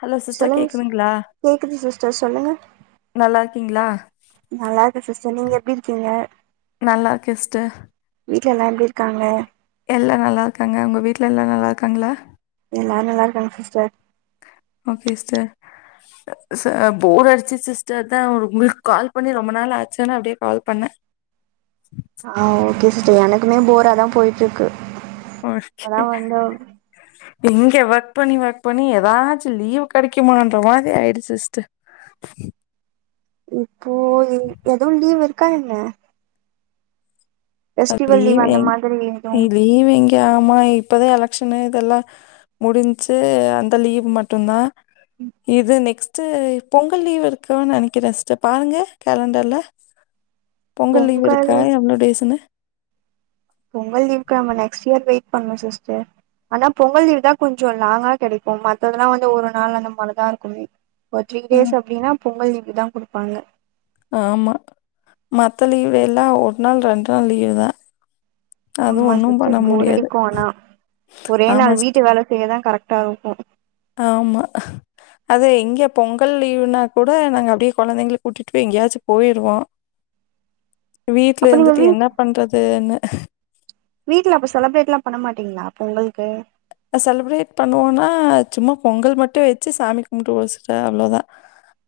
Hello sister சொல்லுங்க sis கேக்குதுங்ளா கேக்குது சிஸ்டர் சொல்லுங்க நல்லாருக்கீங்ளா நல்லாருக்கே சிஸ்டர் நீங்க எப்டி இருக்கீங்க நல்லாருக்கே சிஸ்டர் வீட்ல எல்லா எப்டி இருக்காங்க எல்லா நல்லாருக்காங்க ஒங்க வீட்ல எல்லா நல்லாருக்காங்களா எல்லாரு நல்லாருக்காங்க சிஸ்டர் ஓகே சிஸ்டர் ச போர் அடுச்சுசு சிஸ்டர் அதா ஒங்களுக் கால் பண்ணி ரொம்ப நாள் ஆச்சேன்னே அப்டியே கால் பண்ணே ஆ ஓகே சிஸ்டர் எனக்குமே போரா தா போய்ட்ருக்கு ஓர் சிட்டு இங்க வக் பண்ணி வக் பண்ணி எதாச்சு லீவு கெடைக்குமான்ற மாதி ஆயிடு சிஸ்ட. இப்போ இ எது லீவு இருக்கா என்ன? ஃபெஸ்டிவல் லீவு அந்த மாதிரி ஏது ஈவு இங்க ஆமா இப்பதா எலெக்ஷனு இதெல்லா முடிஞ்ச்சு அந்த லீவு மட்டுந்தா இது நெக்ஸ் ட்டு பொங்கல் லீவ் இருக்கு நெனைக்கிறே சிஸ்டர் பாருங்க கேலண்டர்ல. பொங்கல் லீவ் இருக்கா எவ்ளோ டேஸ்ன்னு. பொங்கல் லீவ்க்கு நம்ம நெக்ஸ்ட் இயர் வெயிட் பண்ணு சிஸ்டர். ஆனா பொங்கல் லீவுதா கொஞ்சோ லாங்கா கெடைக்கு மத்ததெல்லா வந்து ஒரு நாள் அந்த மாரிதா இருக்கும். ஒர் த்ரீ ஆ டேஸ் அப்டினா பொங்கல் லீவுக்குதா குடுப்பாங்க. ஆமா மத்த லீவ் எல்லா ஒரு நாள் ரெண்டு நாள் லீவுதா. ஆமா சிஸ்டர் போர் முடியாது அடிக்கு ஆனா ஒரே ஆமா நாள் வீட்டு சிஸ்டர் வேல செய்யதா கரெக்ட்டா இருக்கு. ஆமா. அது எங்க பொங்கல் லீவுன்னா கூட நாங்க அப்டியே கொழந்தைங்கள கூட்டிட்டு போய் எங்கியாச்சு போயிருவோ. வீட்ல அப்ப நீங்க இருந்துட்டு வீ என்ன பண்றதுன்னு. வீட்ல அப்ப செலப்ரேட்லா பண்ணமாட்டீங்ளா பொங்கல்க்கு. அ செலப்ரேட் பண்ணுவோன்னா சும்மா பொங்கல் மட்டு வெச்சு சாமி கும்ப்ட்டு முடிச்ட்டா அவ்ளோதா.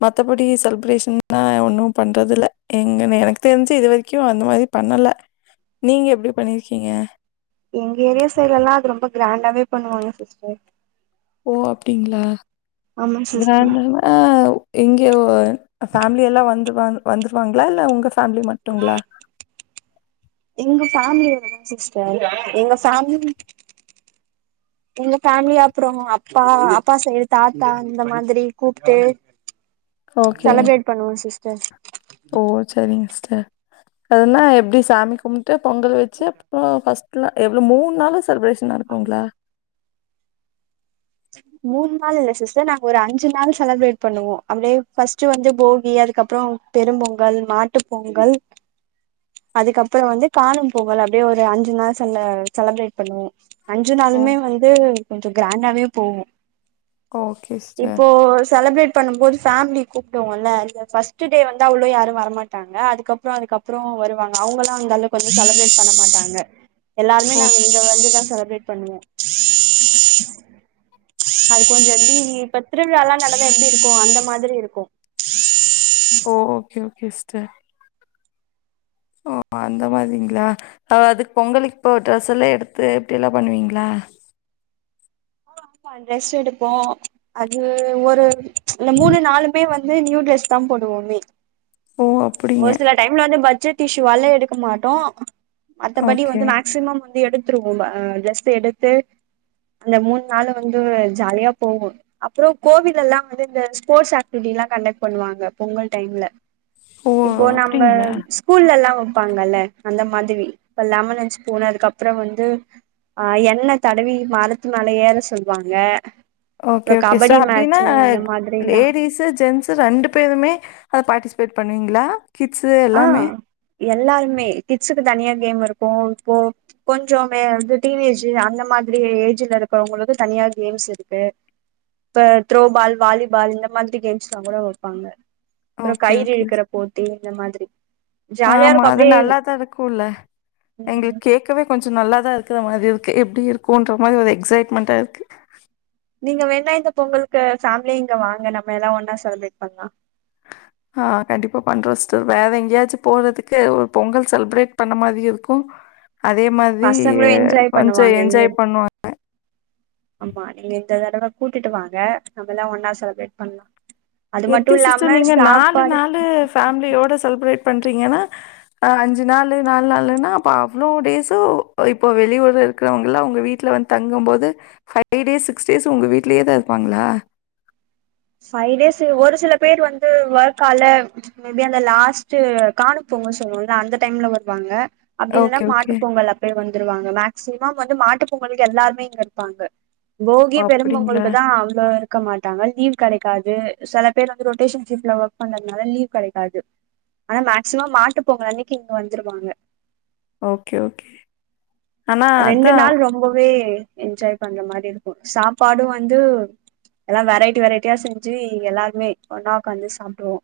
மத்தபடி செலிப்ரேஷன்னா ஒன்னு பண்றது இல்ல எங்கனு எனக்கு தெரிஞ்சு இது வரைக்கு அந்த மாதி பண்ணல. நீங்க எப்டி பண்ணிருக்கீங்க? எங்க ஏரியா சைட்ல எல்லா அது ரொம்ப கிராண்டாவே பண்ணுவாங்க சிஸ்டர். ஓ அப்டிங்ளா ஆமா சிஸ்டர் கிராண்டானா ஆவ் இங்கே ஒ அ ஃபேமிலி எல்லா வந்துவா வந்துருவாங்ளா இல்ல உங்க ஃபேமிலி மட் டுங்ளா? எங்க ஃபேமிலி [inaudible] சிஸ்டர் எங்க ஃபேமிலி [inaudible] உங்க ஃபேமிலி அப்புறோ அப்பா அப்பா சைடு தாத்தா இந்த மாதிரி கூப்ட்டு ஓகே. செலப்ரேட் பண்ணுவோ சிஸ்டர் ஓ செரிங்கஸ்டர் அதுனா எப்டி சாமி கும்ப்ட்டு பொங்கல வெச்சு அப்புறோ ஃபஸ் ட்ல எவ்ளோ மூண் நாளு செலிப்ரேஷன் நடக்குங்ளா? மூண் நாள் இல்ல சிஸ்டர் நாங்க ஒரு அஞ்சு நாள் செலப்ரேட் பண்ணுவோ அப்டியே ஃபஸ்ட்டு வந்து போகி அதுக்கப்புறோ பெரும்பொங்கல் மாட்டுப் பொங்கல் அதுக்கப்புறோ வந்து காணும் பொங்கல் அப்டியே ஒரு அஞ்சு நாள் செல்ல செலப்ரேட் பண்ணுவோ. அஞ்சு ஓ! நாளுமே வந்து கொஞ்சோ கிராண்டாவே போகு. Okay sister. இப்போ செலப்ரேட் பண்ணும் போது ஃபேமிலி கூப்டுவோல்ல இந்த ஃபஸ்ட்டு டே வந்து அவ்ளோ யாரு வரமாட்டாங்க அதுக்கப்புறோ அதுக்கப்புறோ வருவ் வாங்க அவுங்கள்லா அந்தளவுக் வந்து செலப்ரேட் பண்ண மாட்டாங்க எல்லாருமே நாங்க ஓகே. இங்க வந்துதா செலப்ரேட் பண்ணுவோ. அது கொஞ்சோ [inaudible] இப்ப திருவிழால்லா நடந்தா எப்டி இருக்கு அந்த மாதிரி இருக்கு. ஓ ஓகே ஓகே இஸ்டர். ஓ அந்த மாதிங்ளா அ அதுக் பொங்கலுக் இப்பொ ட்ரெஸ் எல்லா எடுத்து இப்டி எல்லா பண்ணுவிங்ளா? ஆ ஆமா ட்ரெஸ் எடுப்போ அது ஒரு இந்த மூணு நாளுமே வந் து நியூ டிரஸ் தா போடுவோமே. ஓ அ ஒரு சில டைம்ல வந்து பட்ஜெட் இஷ்ஷுவால எடுக்க மாட்டோ மத்தபடி ஓகே வந்து மேக் மேக்சிமம் வந்து எடுத்துருவோல்ல ட்ரெஸ் எடுத்து அந்த மூணு நாளும் வந்து ஜாலியா போகும் அப்றோ. கோவில் எல்லாம் வந்து இந்த ஸ்போர்ட்ஸ் ஆக்டிவிட்டி எல்லா கண்டக்ட் பண்ணுவாங்க பொங்கல் டைம்ல ஓ இப்போ நம்ம அப்படிங்களா ஸ்கூல்ல எல்லா வெப்பாங்கல்ல அந்த மாதிரி இப்ப லமன் அன்ட் ஸ்பூன் அதுக்குப்பறோ வந்து ஆ என்ண தடவி மரத்து மேல ஏற சொல்லுவாங்க ஓகே ஓகே சோ அப்படின்னா மாதிரிலா லேடிஸ் ஜென்ஸ்சு ரெண்டு பேருமே அதுல பார்ட்டிசிபேட் பண்ணுவீங்களா கிட்ஸ் ஆ எல்லாமே எல்லாருமே கிட்ஸ்க்கு தனியா கேம் இருக்கும் இப்போ கொஞ்சோ மே வந்து டீனேஜூ அந்த மாதிரி ஏஜ்ல இருக்கறவங்களுக்கு தனியா கேம்ஸ் இருக்கு இப்ப த்ரோ பால் வாலிபால் இந்த மாதிரி கேம்ஸ்லா கூட வப்பாங்க அப்றோ ஓகே கயிறு ஓகே சிஸ் இழுக்கற போட்டி இந்த மாதிரி ஜாலியா ஆமா இருக்கு அது அப்டியே நல்லாதா இருக்குல எங்ளுக்கு ம் கேட்கவே கொஞ்சோ நல்லா தா இருக்கற மாரி இருக்கு எப்டி இருக்குன்ற மாரி ஒரு எக்ஸ்சைட்மெண்ட்டா இருக்கு நீங்க வேணா இந்த பொங்ககுளுக்கு ஃபேமிலி இங்க வாங்க நம்ம எல்லா ஒன்னா செலிபிரேட் பண்லா ஆ கண்டிப்பா பண்றோ சிஸ்டர் வேற எங்கேயாச்சு போறதுக்கு ஒரு பொங்கல் செலிப்ரேட் பண்ண மாதியும் இருக்கும் அதே மாதி பசங்களு என்ஜாய் கொஞ்சோ பண்ணுவாங்க இங்க என்ஜாய் பண்ணுவாங்க ஆமா நீங்க இந்த தடவ கூட்டிட்டு வாங்க நம்மலா ஒன்ன செலிப்ரேட் பண்ணலா எப்டி சிஸ்டர் நீங்க நாலு நாலு ஃபேமிலியோட செலிப்ரேட் பண்றீங்கன்னா ஆ அஞ்சு நாளு நாலு நாள்னா அப்ப அவ்ளோ டேஸ்சு இப்ப வெளியூற இருக்கிறவங்க லா உங்க வீட்ல வந்து தங்கும் போது பைவ் டேஸ் சிக்ஸ் டேஸ் உங்க வீடலயே தா இருப்பாங்களா பய்வ் டேஸ் ஒரு சில பேர் வந்து ஒர்க் ஆல மேபி அந்த லாஸ்ட் காணுப்பொங்கல் சொல்லுவல அந்த டைம்ல வருவாங்க அப்டில்லனா ஓகே, ஓகே. மாட்டு பொங்கல் அப்டியே வந்துருவாங்க மேக்சிமம் வந்து மாட்டு பொங்கலுக்கு எல்லாருமே இங்க இருப்பாங்க போகி ஓ அப்படிங்களா? பெரும்பொங்களுக்கு தா அவ்ளோ இருக்க மாட்டாங்க லீவ் கடைகாது சில பேர் வந்து ரொட்டேஷன் ஷிப்ட்ல ஒர்க் பண்றதுனால லீவ் கடைக்காது ஆனா மேக்சிமம் மாட்டு பொங்கல் அன்னிக்கு இங்க வந்துருவாங்க ஓகே ஓகே ஆனா ரெண்டு அதான் நாள் ரொம்பவே என்ஜாய் பண்ற மாரி இருக்கு சாப்பாடும் வந்து எல்லா வெரைட்டி வெரைட்டியா செஞ்சி இங்க எல்லாருமே ஒன்னா உக்காந்து சாப்டுவோ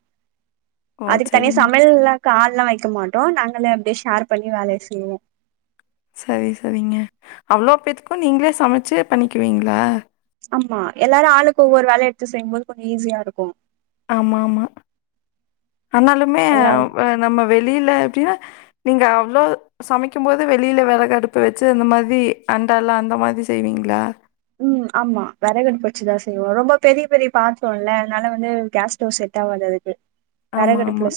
ஓ அதுக்கு தனியா சரிங்க. சமையல்லா ஆள்லா வைக்க மாட்டோ நாங்களா அப்டியே ஷேர் பண்ணி வேலைய செய்வோ சரி சரிங்க அவ்வளோ பேத்துக்கு நீங்களே சமச்சி பண்ணிக்கிவீங்களா ஆமா எல்லாரு ஆளுக்கு ஒவ்வொரு வேலயா எடுத்து செய்யுபோது கொஞ்சோ ஈஸியா இருக்கும் ஆமா ஆமா ஆனாலுமே எல்லாரு நம்ம வெளியில எப்டிய நீங்க அவ்ளோ சமைக்கும்போது வெளியில வெரகடுப்பு வச்சு அந்த மாதி அண்டாலா அந்த மாதி செய்வீங்களா ம் ஆமா வெறகடுப்ப வெச்சிதா செய்வோ ரொம்ப பெரிய பெரிய பாத்ரோல்ல அதனால வந்து கேஸ்டவுஸ் செட்டாகாது அது ஆமா ஆமா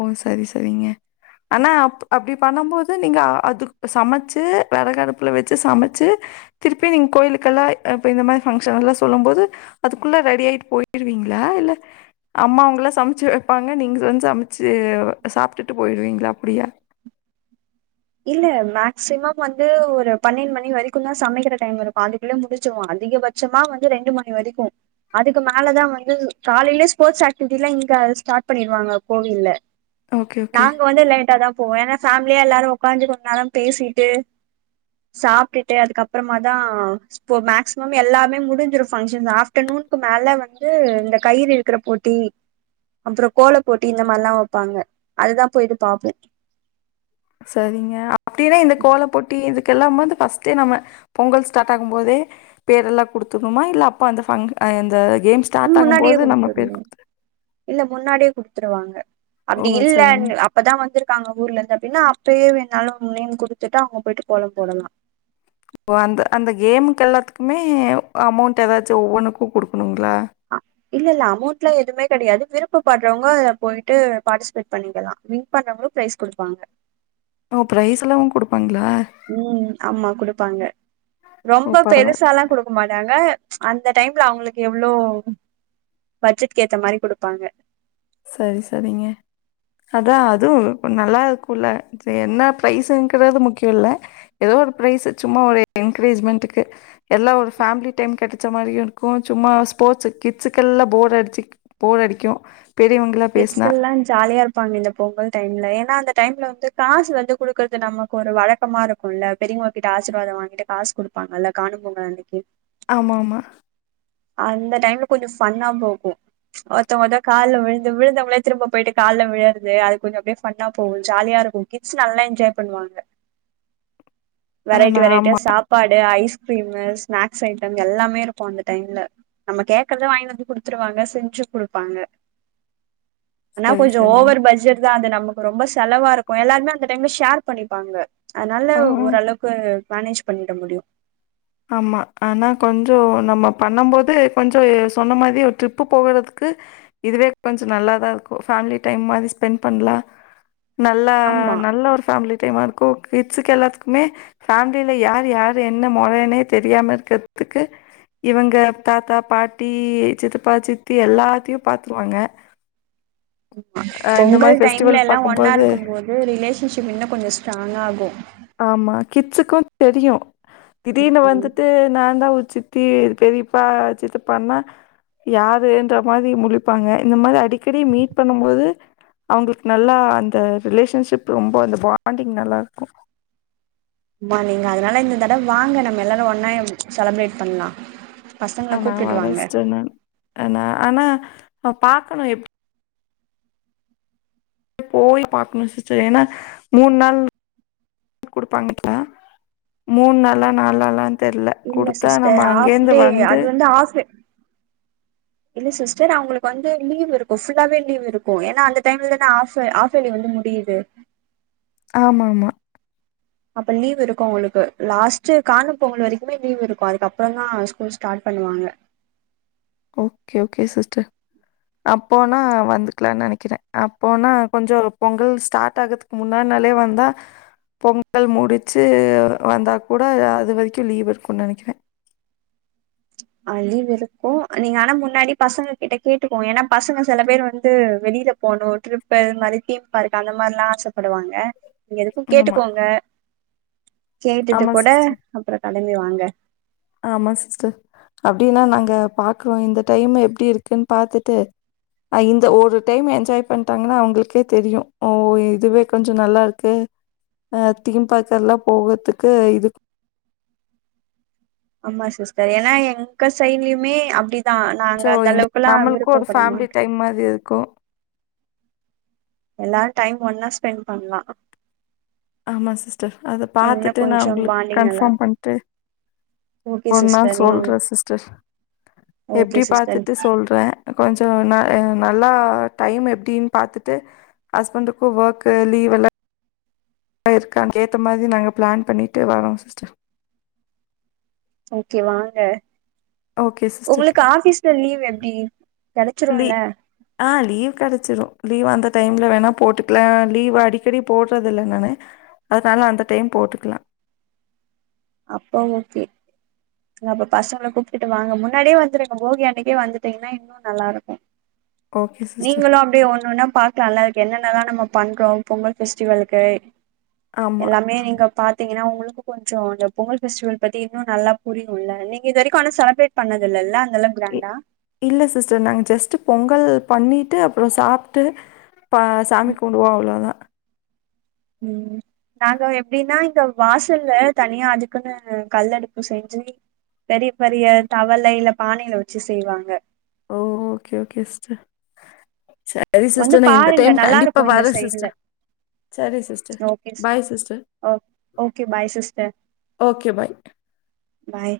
ஓ சரி சரிங்க ஆனா அப் அப்டி பண்ணம்போது நீங்க அது சமைச்சு வெறகு அடுப்பல வச்சு சமச்சு திருப்பி நீங்க கோயிலுக்கல்லா இப்போ இந்த மாரி ஃபங்க்ஷன் லா சொல்லம் போது அதுக்குள்ள ரெடியா யிட்டு போயிருவீங்களா இல்ல அம்மா அவங்கள சமச்சி வைப்பாங்க நீங்கள் வந்து சமச்சி சாப்பிட்டுட்டு போயிடுவீங்களா அப்டியா இல்ல மேஸ்சிமம் வந்து ஒரு பன்னெண்டு மணி வரைக்கு தா சமைக்கிற டைம் இருக்கோ அதுக் இல்ல முடிச்சிர்வோ அதிகபட்சமா வந்து ரெண்டு மணி வரிக்கு அதுக்கு மேலதா வந்து காலைலயே ஸ்போர்ட்ஸ் ஆக்டிவிட்டி லா இங்க ஸ்டார்ட் பண்ணிருவாங்க கோவில்ல ஓகே, ஓகே. நாங்க வந்து லேட்டா தா போவோ எனா ஃபேம்லியா எல்லாரு ஒக்காஞ்சி கொஞ் நேரோ பேசிட்டு சாப்டுட்டு அதுக்கப்பறமா தா இப்போ மேக்ஸ்சிமம் எல்லாமே முடிஞ்சிரோ ஃபங்ஷன் ஆஃப்டர்நூன்க்கு மேல வந்து இந்த கயிறு இழுக்குற போட் டி அப்றோ கோல போட்டி இந்த மார்லா வெப்பாங்க அதுதா போய்ட்டு பாப்பே சரிங்க அப்டின்னா இந்த கோல போட்டி இதுக்கெல்லாம் வந்து ஃபஸ் ட்டு நம்ம பொங்கல் ஸ்டாட் ஆகும் போதே பேரெல்லா குடுத்துர்னுமா இல்ல அப்ப அந்த ஃபங்கு அ இந்த கேம் ஸ்டாட் ஆகும் முன்னாடியே போது நம்ம பேரு குடுத்துருணு குட்த்துக் இல்ல முன்னாடியே குடுத்துருவாங்க ஓ! அப்டி இல்லன் சரிங்க. அ அப்பதா வந்துருக்காங்க ஊர்லந்து அப்டின்னா அப்டியே வேன்னாலு உங் நேம் குடுத்துட்டு அவுங்க போய்ட்டு கோலம் போடலா இப்போ அந்த அந்த கேமுக்கு எல்லாத்துக்குமே அமோண்ட் ஏதாச்சோ ஒவ்வொன்னுக்கு குடுக்குனுங்ளா இல்ல இல்ல அமோண்ட்லா எவுமே கெடயாது விருப்பட்றவங்க அத்ல போய்ட்டு பாட்டிஸ்பேட் பண்ணிக்கலா வின் பண்றவங்லு ப்ரைஸ் குடுப்பாங்க ஓ ப்ரைஸ்லாமு குடுப்பாங்ளா உம் ஆமா குடுப்பாங்க ஓ! ரொம்ப பரவால்ல. பெருசாலா குடுக் கு மாட்டாங்க அந்த டைம்ல அவுங்ளுக்கு எவ்ளோ பட்ஜெட்க் ஏத்த மாரி குடுப்பாங்க சரி சரிங்க அதா அதுவு நல்லாருக்குல்ல என்னா ப்ரைஸ்ஸுங்றது முக்கியோல்ல எதோ ஒரு ப்ரைஸு சும்மா ஒரு என்கரேஜ்மன்ட்டுக்கு எல்லா ஒரு ஃபேம்லி டைம் கெடச்ச மாரியு இருக்கு சும்மா ஸ்போர்ட்ஸு கிட்ஸுக்கெல்லா போர் அடிச்சி போர் அடிக்கும் பெரியவங்களா பேஸ்னா அ ஜாலியாருப் பாங்க இந்த பொங்கல் டைம்ல ஏனா அந்த டைம்ல வந்து காசு வந்து குடுக்கற்து நமக்கு ஒரு வழக்கமாருக் குல்ல பெரியவ்ங்க கிட்ட ஆசிர்வாதம் வாங்கிட்டு காஸ் குடுப்பாங்கல்ல காணும் பொங்கல் அன்னிக்கி ஆமா ஆமா அந்த டைம்ல கொஞ்சோ ஃபன்னா போகும் ஒருத்தவுங்க வந்து கால்ல விழுந்து விழுந்தவுங்களே திரும்ப போயிட்டு கால்ல விழறது அது கொஞ்சோ அப்டே ஃபன்னா போகு ஜாலியாருக்கும் கிட்ஸ் நல்லா என்ஜாய் பண்வாங்க ஆனா வெரைட்டி வெரைட்டியா ஆமா சாப்பாடு ஐஸ்கிரீமு ஸ்நாக்ஸ் ஐட்டம் எல்லாமேருக்கும் அந்த டைம்ல நம்ம கேக்றத வாய்ன்னு வந்து குடுத்துருவாங்க செஞ்சும் குடுப்பாங்க ஆனா சரி கொஞ்சோ சரிங்க. ஓவர் பட்ஜெட் தா அது நம ரொம்ப செலவாருக்கும் எல்லார்மே அந்த டைம்ல ஷார் பண்ணிப்பாங்க அத்னால ஆ ஓரளவு கு மேனேஜ் பண்ணிட முடியு ஆமா ஆனா கொஞ்சோ நம்ம பண்ணம் போது கொஞ்சோ சொன்ன மாரியே ஒரு ட்ரிப்பு போகறதுக்கு இதுவே கொஞ்ச நல்லாதாருக்கும் ஃபேம்லி டைம் மாரி ஸ்பெண்ட் பண்லா நல்லா ஆமா நல்ல ஒரு ஃபேமிலி டைமாருக்கு கிட்ஸ்க்கு எல்லாத்துக்குமே ஃபேம்லில யார் யாரு என்ன மொறனே தெரியாம இருக்கற்த்துக்கு இவங்க தாத்தா பாட்டி சித்தப்பா சித்தி எல்லாத்தியு பாத்ருவாங்க பொங்கல் மாதிரி டைம்ல ஃபெஸ்டிவல் எல்லா பார்க்கும்போது ஒன்னாருக்கும்போது ரிலேஷன்ஷிப் இன்னு கொஞ்சோ ஸ்ட்ராங்க ஆகு ஆமா கிட்ஸுக்கு தெரியு திடீர்னு ம் வந்துட்டு நா தா உ சித் தி பெரியப்பா சித்தப்பானா யாருன்ற மாரி முழிப்பாங்க இந்த மாரி அடிக்கடி மீட் பண்ணும் போது அவங்களுக்கு நல்லா அந்த ரிலேஷன்ஷிப் ரொம்ப அந்த பாண்டிங் நல்லாருக்கு ஆமா நீங்க அதனால இந்த தடவ வாங்க நம்ம எல்லாரு ஒன்னாவே செலிப்ரேட் பண்லா பசங்கள ஆ நா கூப்டுட்டு வரே வாங்க சிஸ்டர் நா ஆன ஆனா பாக்க நா எப் போய் பாக்கணு சிஸ்டர் ஏன்னா மூன் நாள் குடுப்பாங்கக்கா மூன் நாளா நால் நாளா தெர்ல குடுத்தா நம்ம அங்கேர்ந்து வந்து இல்ல ஹாஸ் இல்ல சிஸ்டர் அவங்களுக்கு வந்து லீவ் இருக்கும் புல்லாவே லீவ் இருக்கும் ஏன்னா அந்த டைம்ல தானே ஹாஃப் சொி வந்து முடியுது ஆமா ஆமா அப்ப லீவ் இருக்கும் உங்களுக்கு லாஸ்ட் காணும் பொங்கல் வரைக்குமே லீவ் இருக்கு அதுக்கப்புறந்தா ஸ்கூல் ஸ்டார்ட் பண்ணுவாங்க ஓகே ஓகே சிஸ்டர் அப்போனா வந்துக்கலாம்னு நெனைக்கிறே அப்போனா கொஞ்சொ பொங்கல் ஸ்டார்ட் ஆகுது முன்னா நாளே வந்தா பொங்கல் முடிச்சு வந்தா கூட அது வரைக்கும் லீவ் இருக்கு நினைக்கிறே அ லீவ் இருக்கும் நீங்க ஆனா முன்னாடி பசங்க கிட்ட கேட்டுக்குவோம் ஏன்னா பசங்க சில பேர் வந்து வெளியில போணு ட்ரிப்பு மாரி தீம் பார்க் அந்த மாரி எல்லா ஆசப்படுவாங்க நீங்க எதுக்கும் ஆமா. கேட்டுக்கோங்க கேட்டுட்டு ஆமா கூட சிஸ்டர். அப்பற கெளம்பி வாங்க ஆமா சிஸ்டர் அப்டின்னா நாங்க பாக்குறோ இந்த டைம் எப்டி இருக்குன் பாத்துட்டு ஆ இந்த ஒரு டைம் என்ஜாய் பண்ட்டாங்கன்னா அவங்களுக்கே தெரியு ஓ இதுவே கொஞ்ச நல்லாருக்கே அ தீம் பார்க்கு எல்லா போகற்துக்கு இது ஆமா சிஸ்டர் ஏன்னா எங்க சைட்லயுமே அப்டி சோ நம்ளுக்கு ஒரு ஃபேமிலி மாட்டோ டைம் மாதிரி இருக்கு எல்லாரும் டைம் ஒன்னா ஸ்பெண்ட் பண்லா ஆமா சிஸ்டர் அத இன்னு பாத்துட்டு நா கொஞ்சோ உங்களுக்கு பாண்டிங் நல்லா கன்ஃபார்ம் இருக்கு பண்ட்டு ஓகே ஒரு நாள் சிஸ்டர் நீங்க சொல்றே சிஸ்டர் ஓகே எப்டி சிஸ்டர் பாத்துட்டு சொல்றே கொஞ்சொ ந நல்லா டைம் எப்டின் பாத்துட்டு ஹஸ்பண்ட்க்கு ஒர்க் லீவ் எல்லா இருக்கா ஏத்த மாரி நாங்க பிளான் பண்ணிட்டு வரோ சிஸ்டர் ஓகே வாங்க ஓகே சிஸ்டர். உங்களுக்கு ஆபீஸ்ல லீவ் எப்டி லீ கெடச்சிரூம்ல ஆ லீவ் கெடைச்சிடு லீவ் அந்த டைம்ல வேணா போட்டுக்கலா லீவ் அடிக்கடி போட்றது இல்ல நானு அதுனால அந்த டைம் போட்டுக்கலா அப்ப ஓகே அப்ப பசங்கள கூப்டுட்டு வாங்க முன்னாடியே வந்துருக்க போகி அன்னைக்கே வந்துட்டீங்கனா இன்னு நல்லாருக்கு ஓகே சிஸ்டர். நீங்களு அப்டி ஒன்னுன்னா பாத் ட் நல்லா இருக்கு என்னென்னல நம்ம பண்றோ பொங்கல் பெஸ்டிவலுக்கு ஆமா. எல்லாமே நீங்க பா பாத்தீங்கன்னா உங்களுக்கு கொஞ்சோ பொங்கல் பெஸ்டிவல் பத்தி இன்னு நல்லா புரியுல்ல நீங்க இது வரைக்கு ஆன செலிப்ரேட் பண்ணதுல்லல்ல அங்கலா இ கிராண்டா இல்ல சிஸ்டர் நாங்க ஜஸ்ட்டு பொங்கல் பண்ணீட்டு அப்புற சாப்ட்டு ப சாமிக் கும்புடுவோ அவ்வளோதா ம் நாங்க எப்டின்னா இங்க வாசல்ல தனியா அதுக்குன்னு கல்லடுப்பு செஞ்சு பெரிய பெரிய தவலேல்ல பானையில வச்சு செய்வாங்க ஓ ஓகே ஓகே சிஸ்டர் ச சரி வந்து சிஸ்டர் நான் இந்த பாருங்க டைம் நல்லா கண்டிப்பா இருக்கு இந்த வறே சைடுல சிஸ்டர் சரி சிஸ்டர் ஓகே பாய் சிஸ்டர் ஓ okay bye sister okay bye பாய்